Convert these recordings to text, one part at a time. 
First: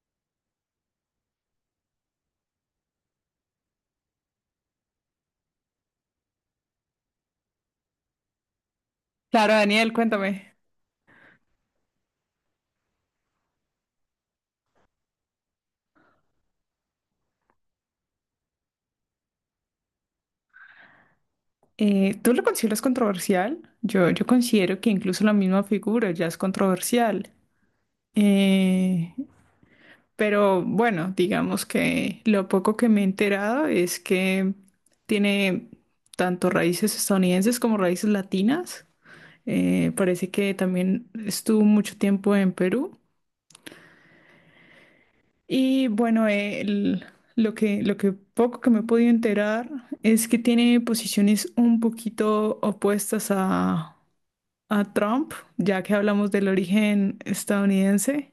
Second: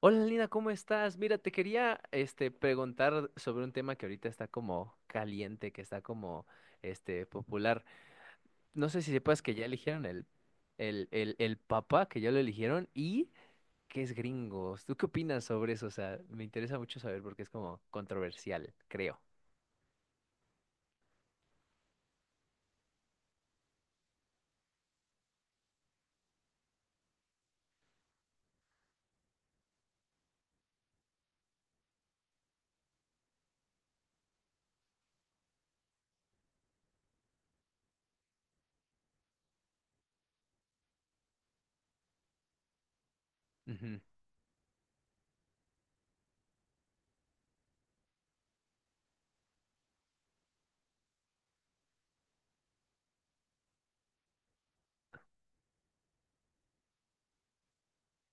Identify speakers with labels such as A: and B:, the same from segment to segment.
A: Hola Lina, ¿cómo estás? Mira, te quería preguntar sobre un tema que ahorita está como caliente, que está como popular. No sé si sepas
B: Claro,
A: que ya
B: Daniel,
A: eligieron el
B: cuéntame.
A: papa, que ya lo eligieron y que es gringos. ¿Tú qué opinas sobre eso? O sea, me interesa mucho saber porque es como controversial, creo.
B: ¿Tú lo consideras controversial? Yo considero que incluso la misma figura ya es controversial. Eh, pero bueno, digamos que lo poco que me he enterado es que tiene tanto raíces estadounidenses como raíces latinas. Parece que también estuvo mucho tiempo en Perú.
A: Ujú.
B: Y bueno, lo que poco que me he podido enterar es que tiene posiciones un poquito opuestas a Trump, ya que hablamos del origen estadounidense.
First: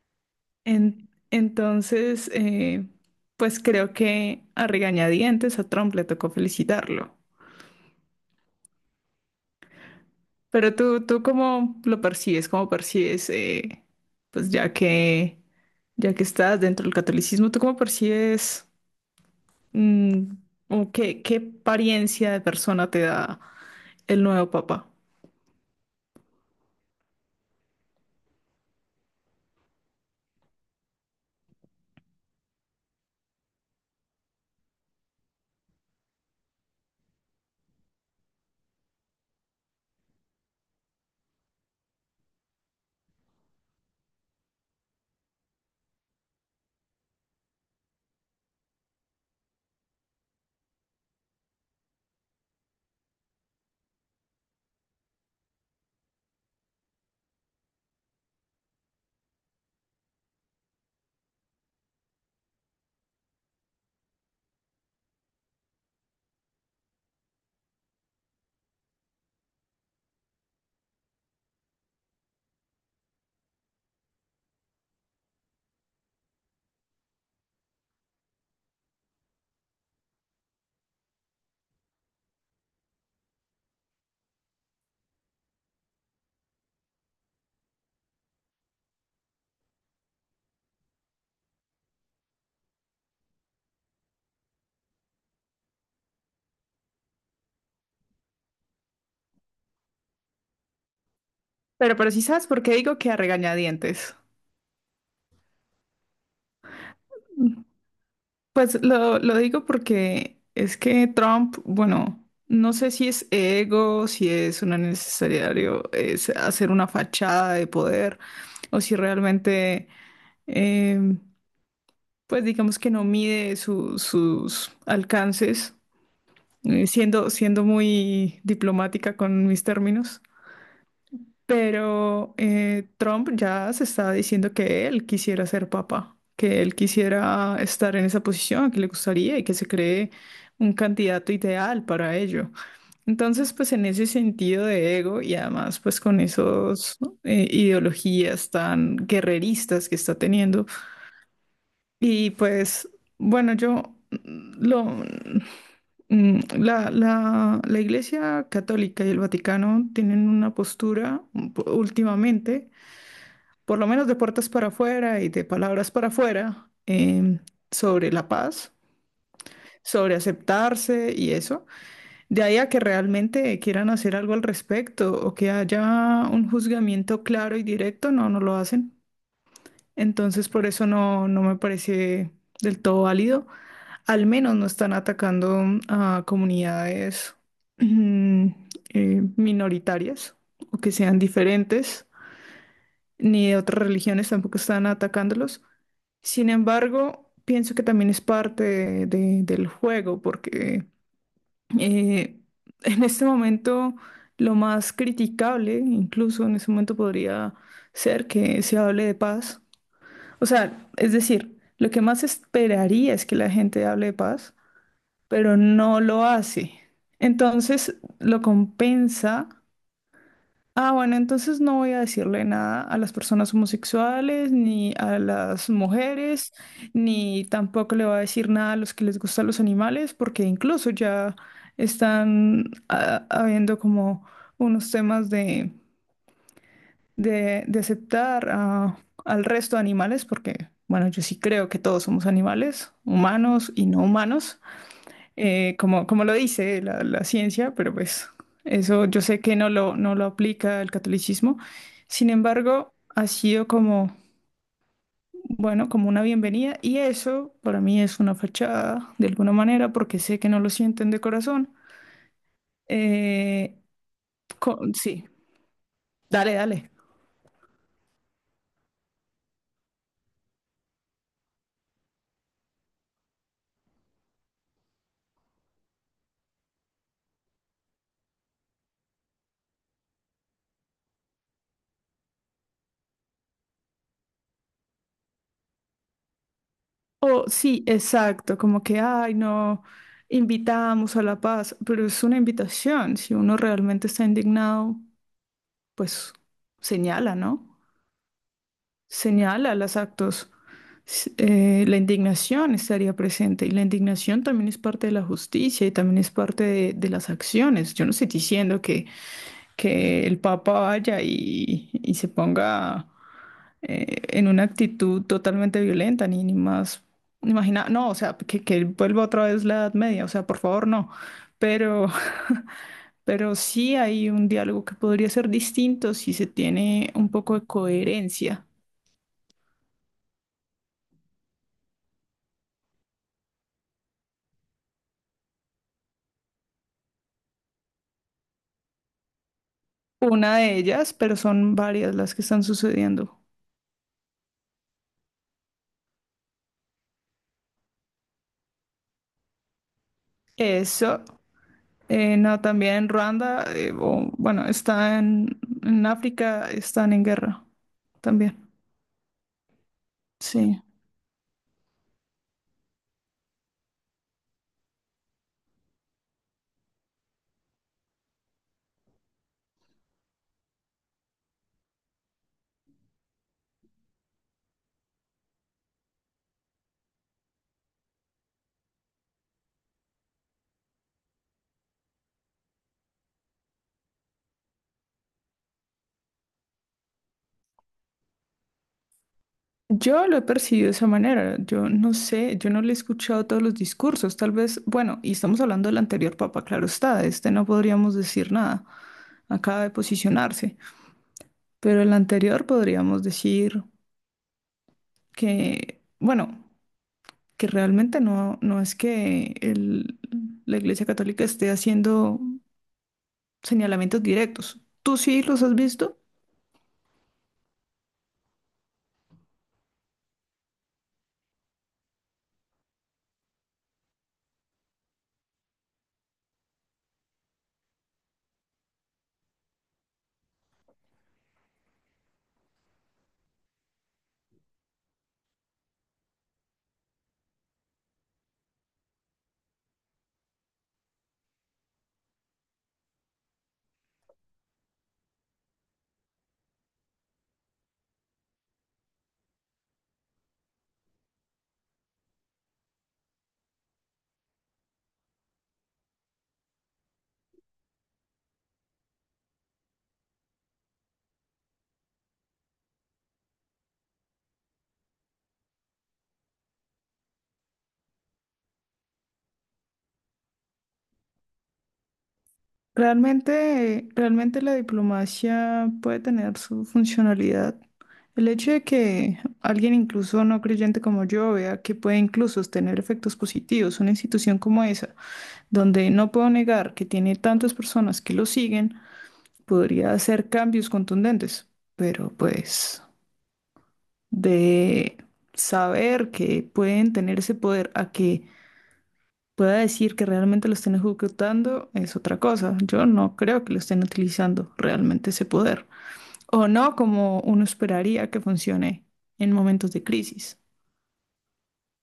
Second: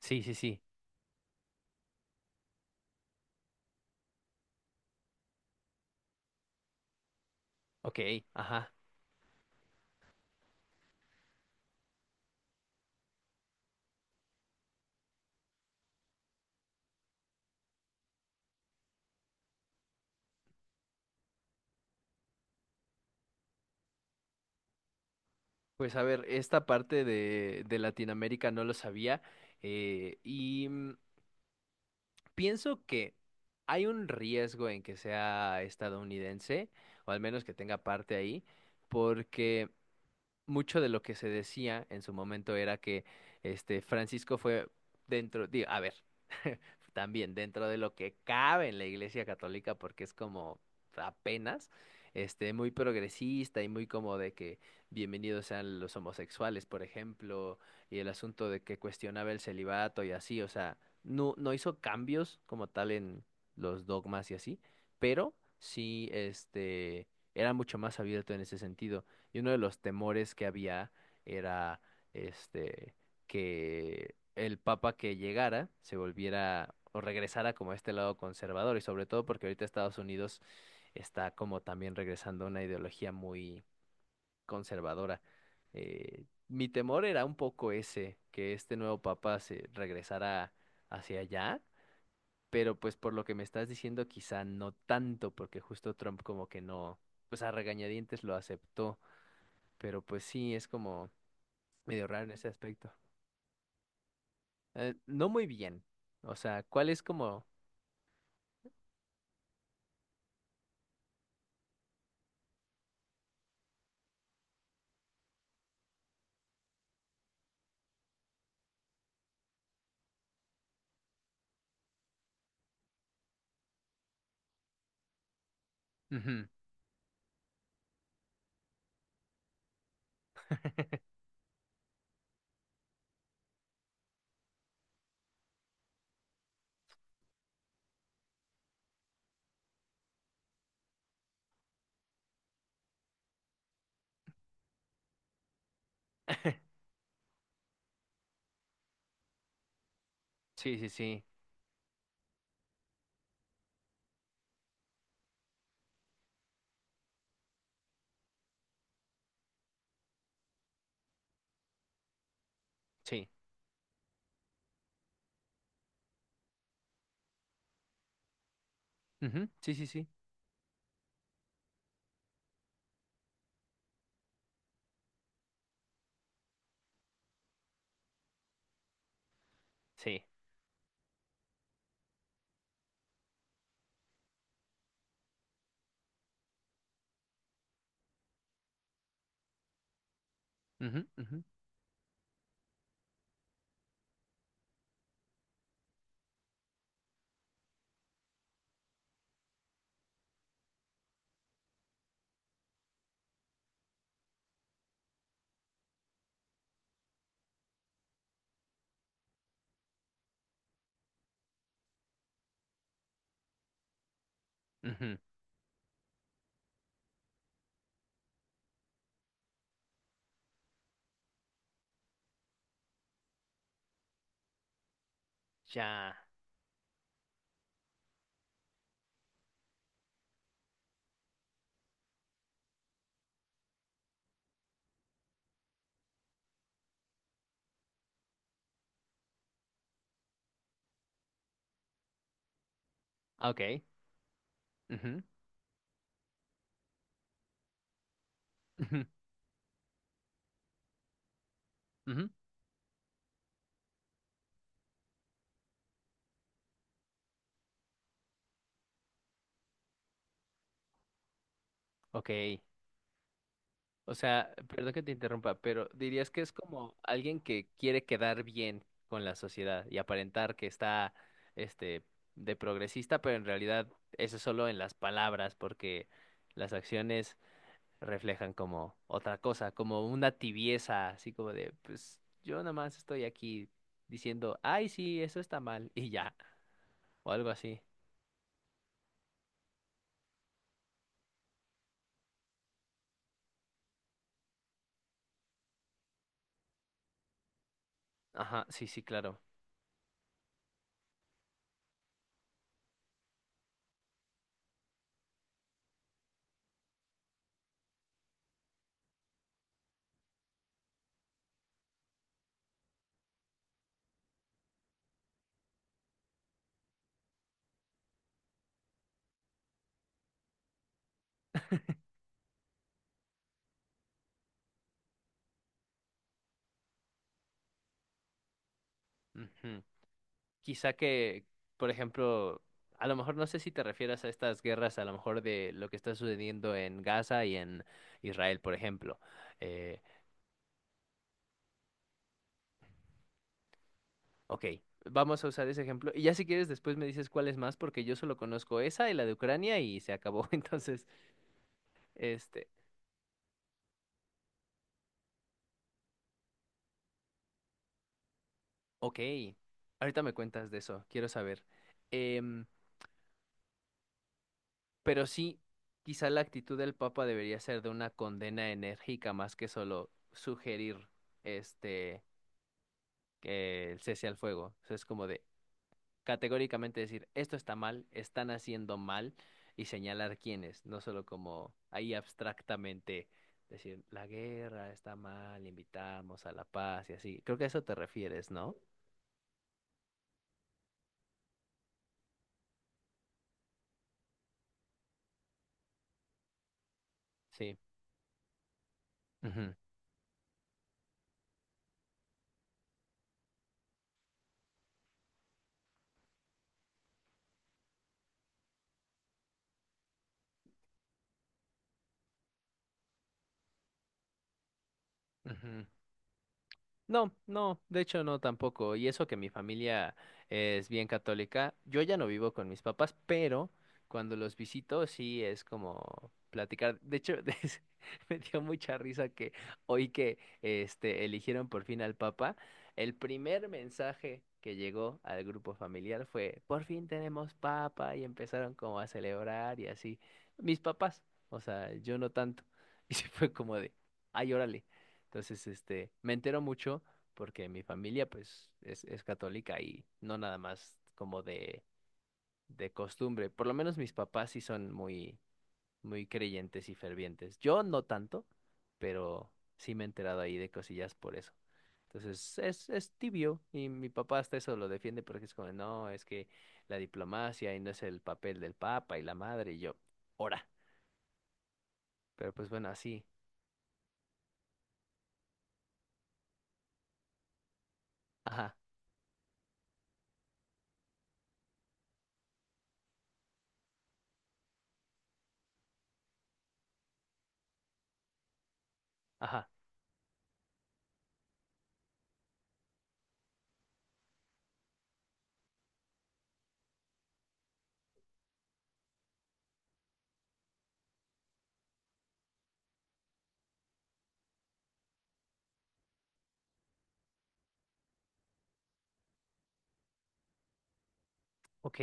A: Sí, sí, sí.
B: Entonces, pues creo que a regañadientes a Trump le tocó felicitarlo.
A: Ok, ajá.
B: Pero tú ¿cómo lo percibes? ¿Cómo percibes, pues ya que estás dentro del catolicismo, tú cómo percibes? Mm, ¿O qué, qué apariencia de persona te da el nuevo papá?
A: Pues a ver, esta parte de Latinoamérica no lo sabía, y pienso que hay un riesgo en que sea estadounidense, o al menos que tenga parte ahí, porque mucho de lo que se decía en su momento era que Francisco fue dentro, digo, a ver, también dentro de lo que cabe en la Iglesia Católica, porque es como apenas, muy progresista y muy como de que bienvenidos sean los homosexuales, por ejemplo, y el asunto de que cuestionaba el celibato y así. O sea, no, no hizo cambios como tal en los dogmas y así, pero sí, era mucho más abierto en ese sentido. Y uno de los temores que había era este que el papa que llegara se volviera o regresara como a este lado conservador, y sobre todo porque ahorita Estados Unidos está como también regresando a una ideología muy conservadora. Mi temor era un poco ese, que este nuevo papa se regresara hacia allá, pero pues por lo que me estás diciendo quizá no tanto, porque justo Trump como que no, pues a regañadientes lo aceptó. Pero pues sí, es como medio
B: Pero sí
A: raro en
B: sabes
A: ese
B: por qué
A: aspecto.
B: digo que a regañadientes.
A: No muy bien. O sea, ¿cuál es como...
B: Mm, Pues lo digo porque es que Trump, bueno, no sé si es ego, si es una necesario es hacer una fachada de poder, o si realmente, eh, pues digamos que no mide sus alcances,
A: Ujú.
B: siendo muy diplomática con mis términos. Pero Trump ya se está diciendo que él quisiera ser papa, que él quisiera estar en esa posición, que le gustaría y que se cree un candidato ideal para ello. Entonces, pues en ese sentido de ego y además pues con esos ¿no? Ideologías tan guerreristas que está teniendo.
A: Sí, sí, sí,
B: Y pues bueno, yo lo la Iglesia Católica y el Vaticano tienen una postura últimamente
A: sí.
B: por lo menos de puertas para afuera y de palabras para afuera, sobre la paz,
A: Ujú, sí, sí, sí,
B: sobre aceptarse y eso, de ahí a que realmente quieran hacer algo al respecto o que haya un juzgamiento claro y directo, no, no lo hacen.
A: sí.
B: Entonces, por eso no, no me parece del todo válido. Al menos no están atacando a comunidades mm, minoritarias o que
A: Ujú,
B: sean
A: ujú,
B: diferentes ni de otras religiones tampoco están atacándolos. Sin embargo, pienso que también es parte del juego, porque eh, en este momento lo más criticable, incluso en este momento podría ser que se hable de paz. O sea, es decir, lo que más esperaría es que la gente hable de paz,
A: ujú.
B: pero no lo hace. Entonces lo compensa. Ah, bueno, entonces no voy a decirle nada a las personas homosexuales, ni a las
A: Ya.
B: mujeres, ni tampoco le voy a decir nada a los que les gustan los animales, porque incluso ya están habiendo como unos temas de aceptar al resto de animales, porque, bueno, yo sí creo que todos somos animales,
A: Ah,
B: humanos
A: ok.
B: y no humanos
A: Ujú,
B: como, como lo dice la, la ciencia, pero pues
A: ujú,
B: eso yo sé que no lo, no lo aplica el catolicismo.
A: ujú.
B: Sin embargo, ha sido como, bueno, como una bienvenida y eso para mí es una fachada de alguna manera porque sé que no lo sienten de corazón.
A: Ok.
B: Eh,
A: O sea, perdón que te
B: sí,
A: interrumpa, pero dirías que es
B: dale, dale.
A: como alguien que quiere quedar bien con la sociedad y aparentar que está, este, de progresista, pero en realidad eso es solo en las palabras, porque las acciones reflejan como otra cosa, como una tibieza, así como de, pues yo nada más estoy aquí diciendo, ay, sí, eso está mal, y ya, o
B: O
A: algo así.
B: sí, exacto, como que, ay, no, invitamos a la paz, pero es una invitación. Si uno realmente está indignado, pues señala, ¿no?
A: Ajá, sí, sí, claro.
B: Señala los actos. La indignación estaría presente y la indignación también es parte de la justicia y también es parte de las acciones. Yo no estoy diciendo que el Papa vaya y se ponga en una actitud totalmente violenta, ni, ni más. Imagina, no, o sea, que vuelva otra vez la Edad Media, o sea, por favor, no. Pero, pero sí hay un diálogo que podría ser distinto si se tiene un poco de coherencia.
A: Ujú. Quizá que, por ejemplo, a lo mejor, no sé si te refieras a estas guerras, a lo mejor, de lo que está sucediendo en Gaza y en Israel, por ejemplo. Eh,
B: Una de ellas, pero son varias las que están sucediendo.
A: ok, vamos a usar ese ejemplo. Y ya si quieres, después me dices cuál es más, porque yo solo conozco esa y la de Ucrania y se acabó. Entonces,
B: Eso, no,
A: este,
B: también en Ruanda, bueno, está en África, están en guerra también.
A: ok, ahorita me cuentas de
B: Sí.
A: eso, quiero saber. Em, pero sí, quizá la actitud del Papa debería ser de una condena enérgica más que solo sugerir este que el cese al fuego. O sea, es como de categóricamente decir, esto está mal, están haciendo mal, y señalar quiénes, no solo como ahí abstractamente decir, la guerra está mal, invitamos a la paz y así. Creo que a eso te refieres, ¿no?
B: Yo lo he percibido de esa manera. Yo no sé, yo no le he escuchado todos los discursos. Tal vez, bueno, y estamos hablando del anterior papa, claro está, de este no
A: Sí.
B: podríamos decir nada.
A: Ujú,
B: Acaba de posicionarse. Pero el anterior podríamos decir que, bueno, que realmente no, no es que la Iglesia Católica esté haciendo señalamientos directos. ¿Tú sí los has
A: ujú.
B: visto?
A: No, no, de hecho no tampoco. Y eso que mi familia es bien católica. Yo ya no vivo con mis papás, pero cuando los visito sí es como platicar. De hecho, me dio mucha risa que hoy que eligieron por fin al Papa, el primer mensaje que llegó al grupo familiar fue, por fin tenemos Papa, y empezaron como a celebrar y así. Mis papás, o sea, yo no tanto. Y se fue como de, ay, órale. Entonces, me entero mucho porque mi familia, pues, es católica, y no nada más como de costumbre. Por lo menos mis papás sí son muy, muy creyentes y fervientes. Yo no tanto, pero sí me he enterado ahí de cosillas por eso. Entonces, es tibio, y mi papá hasta eso lo defiende porque es como, no, es que la diplomacia, y no es el papel del papa y la madre, y yo, ora. Pero pues bueno, así,
B: Realmente, realmente la diplomacia puede tener su funcionalidad. El hecho
A: ajá,
B: de que alguien incluso no creyente como yo vea que puede incluso tener efectos positivos, una institución como esa, donde no puedo negar que tiene tantas personas que lo siguen,
A: ajá.
B: podría hacer cambios contundentes, pero pues... de saber que pueden tener ese poder a que pueda decir que realmente lo estén ejecutando es otra cosa. Yo no creo que lo estén utilizando realmente ese poder. O no como uno esperaría que funcione en momentos de crisis.
A: Ok.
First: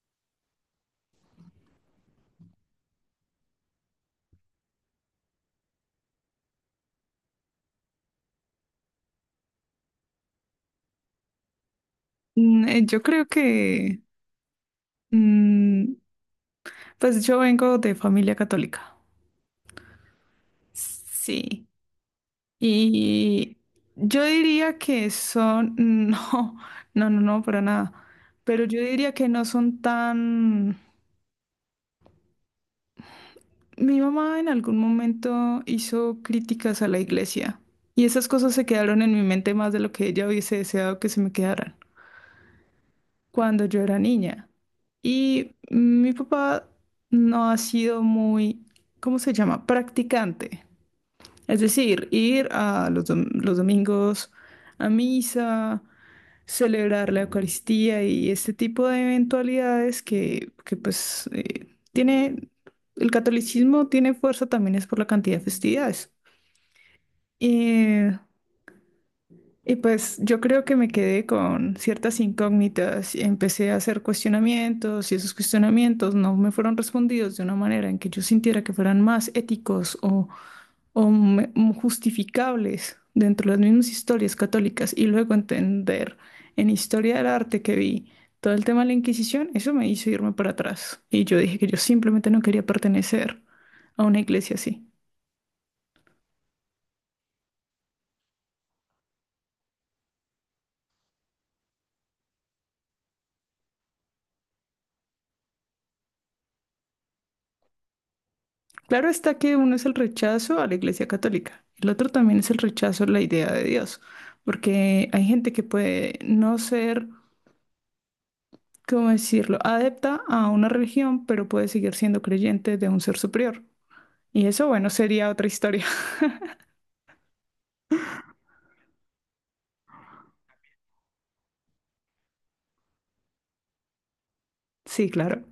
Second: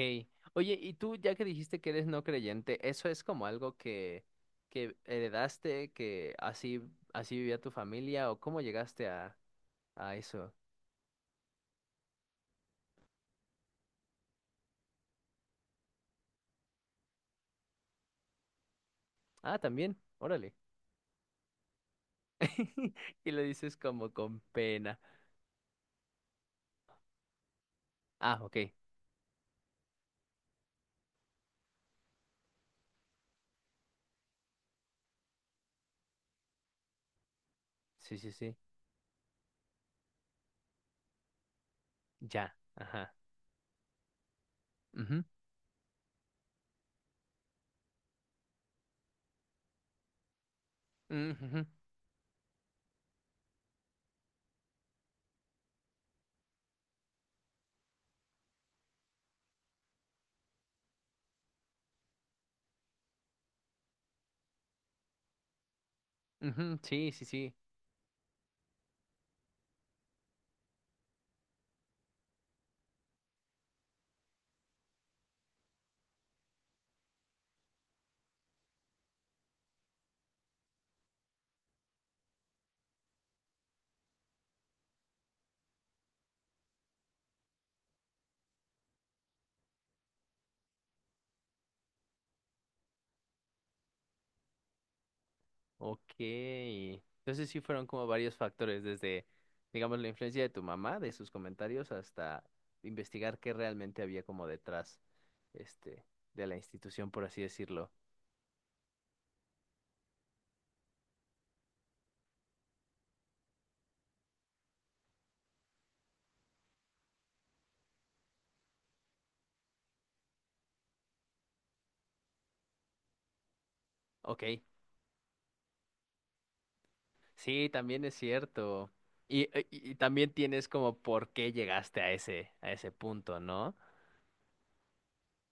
A: Oye, y tú, ya que dijiste que eres no creyente, ¿eso es como algo que heredaste, que así, así vivía tu familia, o cómo llegaste a eso?
B: Yo creo que, mm, pues yo vengo de familia católica.
A: Ah, también, órale.
B: Sí.
A: Y lo
B: Y
A: dices como
B: yo
A: con
B: diría
A: pena.
B: que son, no, para nada.
A: Ah, ok.
B: Pero yo diría que no son tan... Mi mamá en algún momento hizo críticas a la iglesia y
A: Sí,
B: esas
A: sí,
B: cosas
A: sí.
B: se quedaron en mi mente más de lo que ella hubiese deseado que se me quedaran
A: Ya. Ajá.
B: cuando yo era niña.
A: Ujú.
B: Y mi papá no ha sido muy, ¿cómo se llama? Practicante.
A: Mm, ujú.
B: Es decir, ir a los, los domingos a misa, celebrar la Eucaristía y este tipo de eventualidades que, pues tiene, el catolicismo tiene fuerza también es por la cantidad de festividades.
A: Ujú. Sí, sí, sí.
B: Y, y pues yo creo que me quedé con ciertas incógnitas y empecé a hacer cuestionamientos y esos cuestionamientos no me fueron respondidos de una manera en que yo sintiera que fueran más éticos o justificables dentro de las mismas historias católicas y luego entender en historia del arte que vi todo el tema de la Inquisición, eso me hizo irme para atrás. Y yo dije que yo simplemente no quería pertenecer a una iglesia así.
A: Ok. Entonces sí fueron como varios factores, desde, digamos, la influencia de tu mamá, de sus comentarios, hasta investigar qué realmente había como detrás, este, de la institución, por así decirlo.
B: Claro está que uno es el rechazo a la iglesia católica, el otro también es el rechazo a la idea de Dios, porque hay gente que puede no ser, ¿cómo decirlo?, adepta a una religión, pero puede seguir siendo creyente de un ser superior.
A: Ok,
B: Y eso, bueno, sería otra historia.
A: sí, también es cierto. Y también tienes como por qué llegaste a ese, punto, ¿no?
B: Sí, claro.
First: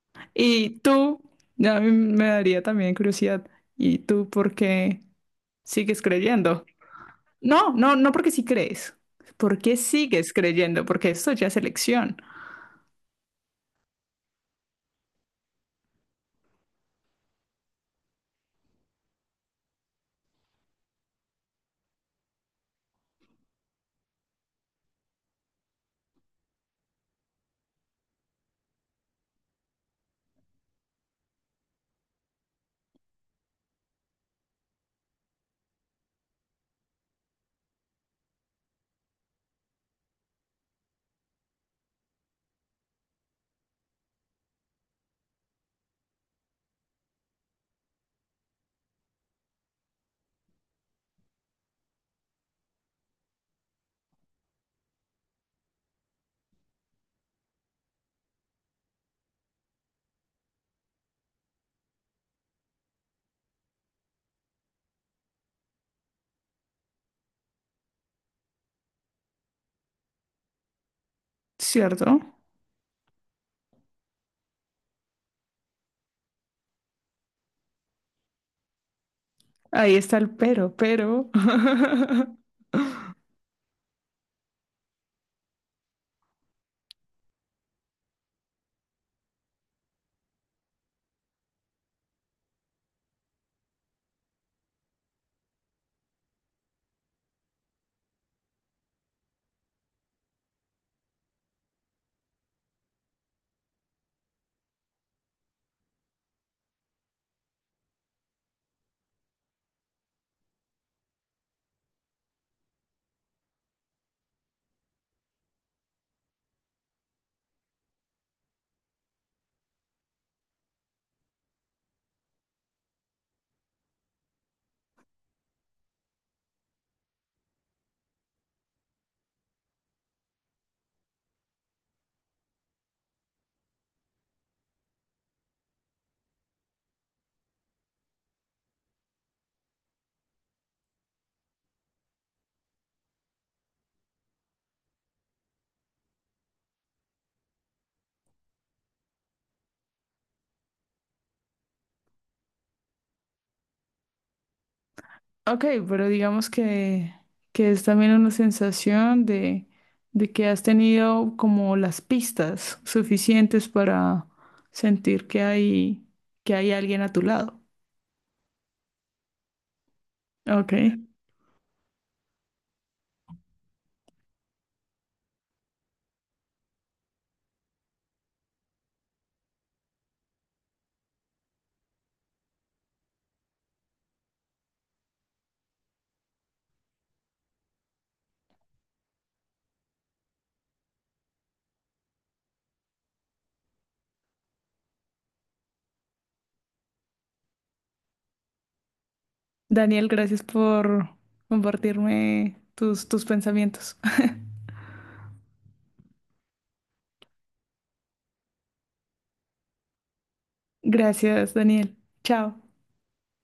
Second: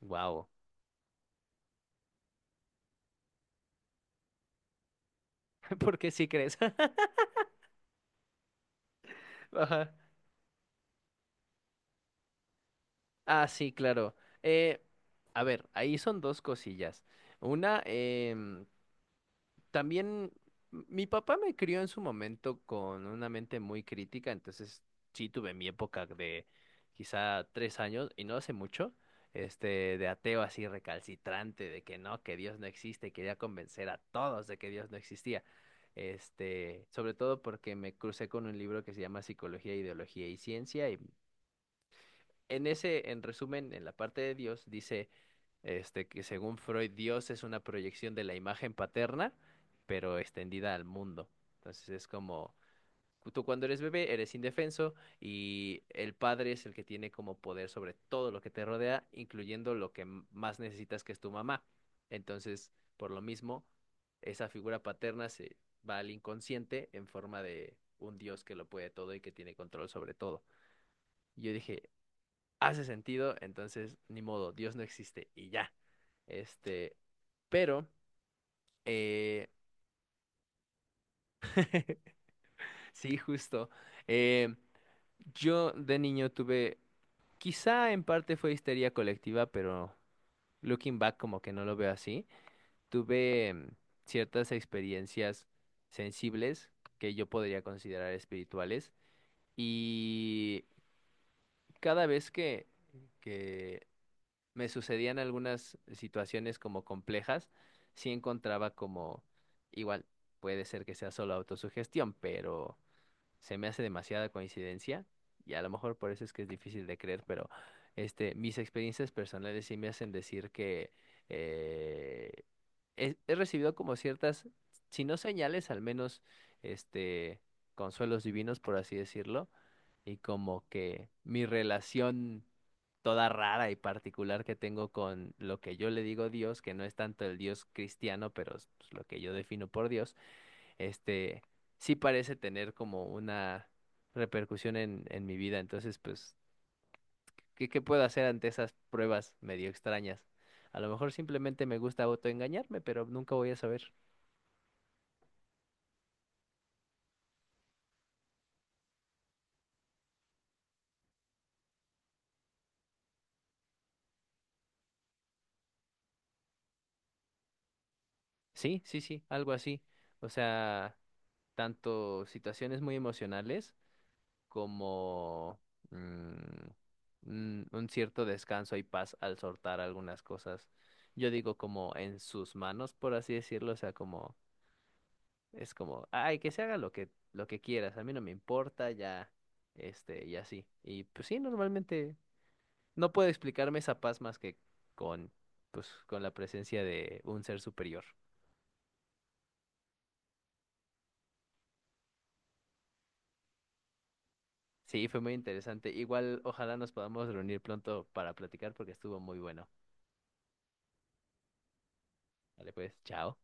A: Wow.
B: Y tú, a mí me daría también curiosidad. ¿Y tú por qué
A: ¿Por
B: sigues
A: qué sí crees?
B: creyendo? No, no, no porque sí crees. ¿Por qué
A: Ajá.
B: sigues creyendo? Porque esto ya es elección,
A: Ah, sí, claro. Eh, a ver, ahí son dos cosillas. Una, también mi papá me crió en su momento con una mente muy crítica, entonces sí tuve mi época de quizá 3 años, y no hace mucho, de ateo así recalcitrante, de que no, que Dios no existe, y quería convencer a todos de que Dios no existía. Sobre todo porque me crucé con un libro que se llama Psicología, Ideología y Ciencia, y en ese, en resumen, en la parte de Dios, dice que según Freud, Dios es una proyección de la imagen paterna, pero extendida al mundo. Entonces es como, tú cuando eres bebé eres indefenso, y el padre es el que tiene como poder sobre todo lo que te rodea, incluyendo lo que más necesitas, que es tu mamá. Entonces, por lo mismo, esa figura paterna se va al inconsciente en forma de un Dios que lo puede todo y que tiene control sobre todo. Y yo dije,
B: ¿cierto?
A: hace sentido, entonces ni modo, Dios no existe y ya. Este, pero, eh,
B: Ahí está el pero, pero.
A: sí, justo. eh, yo de niño tuve, quizá en parte fue histeria colectiva, pero looking back como que no lo veo así. Tuve ciertas experiencias sensibles que yo podría considerar espirituales, y cada vez que me sucedían algunas situaciones como complejas, sí encontraba como, igual, puede ser que sea solo autosugestión, pero se me hace demasiada coincidencia, y a lo mejor por eso es que es difícil de creer, pero mis experiencias personales sí me hacen decir que eh, he recibido como ciertas, si no señales, al menos este, consuelos divinos, por así decirlo. Y como que mi relación toda rara y particular que tengo con lo que yo le digo Dios, que no es tanto el Dios cristiano, pero es, pues, lo que yo defino por Dios, este sí parece tener como una repercusión en mi vida. Entonces, pues, ¿qué puedo hacer ante esas pruebas medio extrañas? A lo mejor simplemente me gusta autoengañarme, pero nunca voy a saber.
B: Ok, pero digamos que es también una sensación de que has tenido como las pistas suficientes para sentir que hay alguien a tu lado.
A: Sí, sí, sí, algo así. O
B: Ok.
A: sea, tanto situaciones muy emocionales como mm, un cierto descanso y paz al soltar algunas cosas. Yo digo como en sus manos, por así decirlo. O sea, como es como, ay, que se haga lo que quieras, a mí no me importa, ya y así. Y pues sí, normalmente no puedo explicarme esa paz más que con con la presencia de un ser superior.
B: Daniel, gracias por compartirme tus, tus pensamientos.
A: Sí, fue muy interesante. Igual, ojalá nos podamos reunir pronto para platicar porque estuvo muy bueno.
B: Gracias, Daniel. Chao.
A: Vale, pues, chao.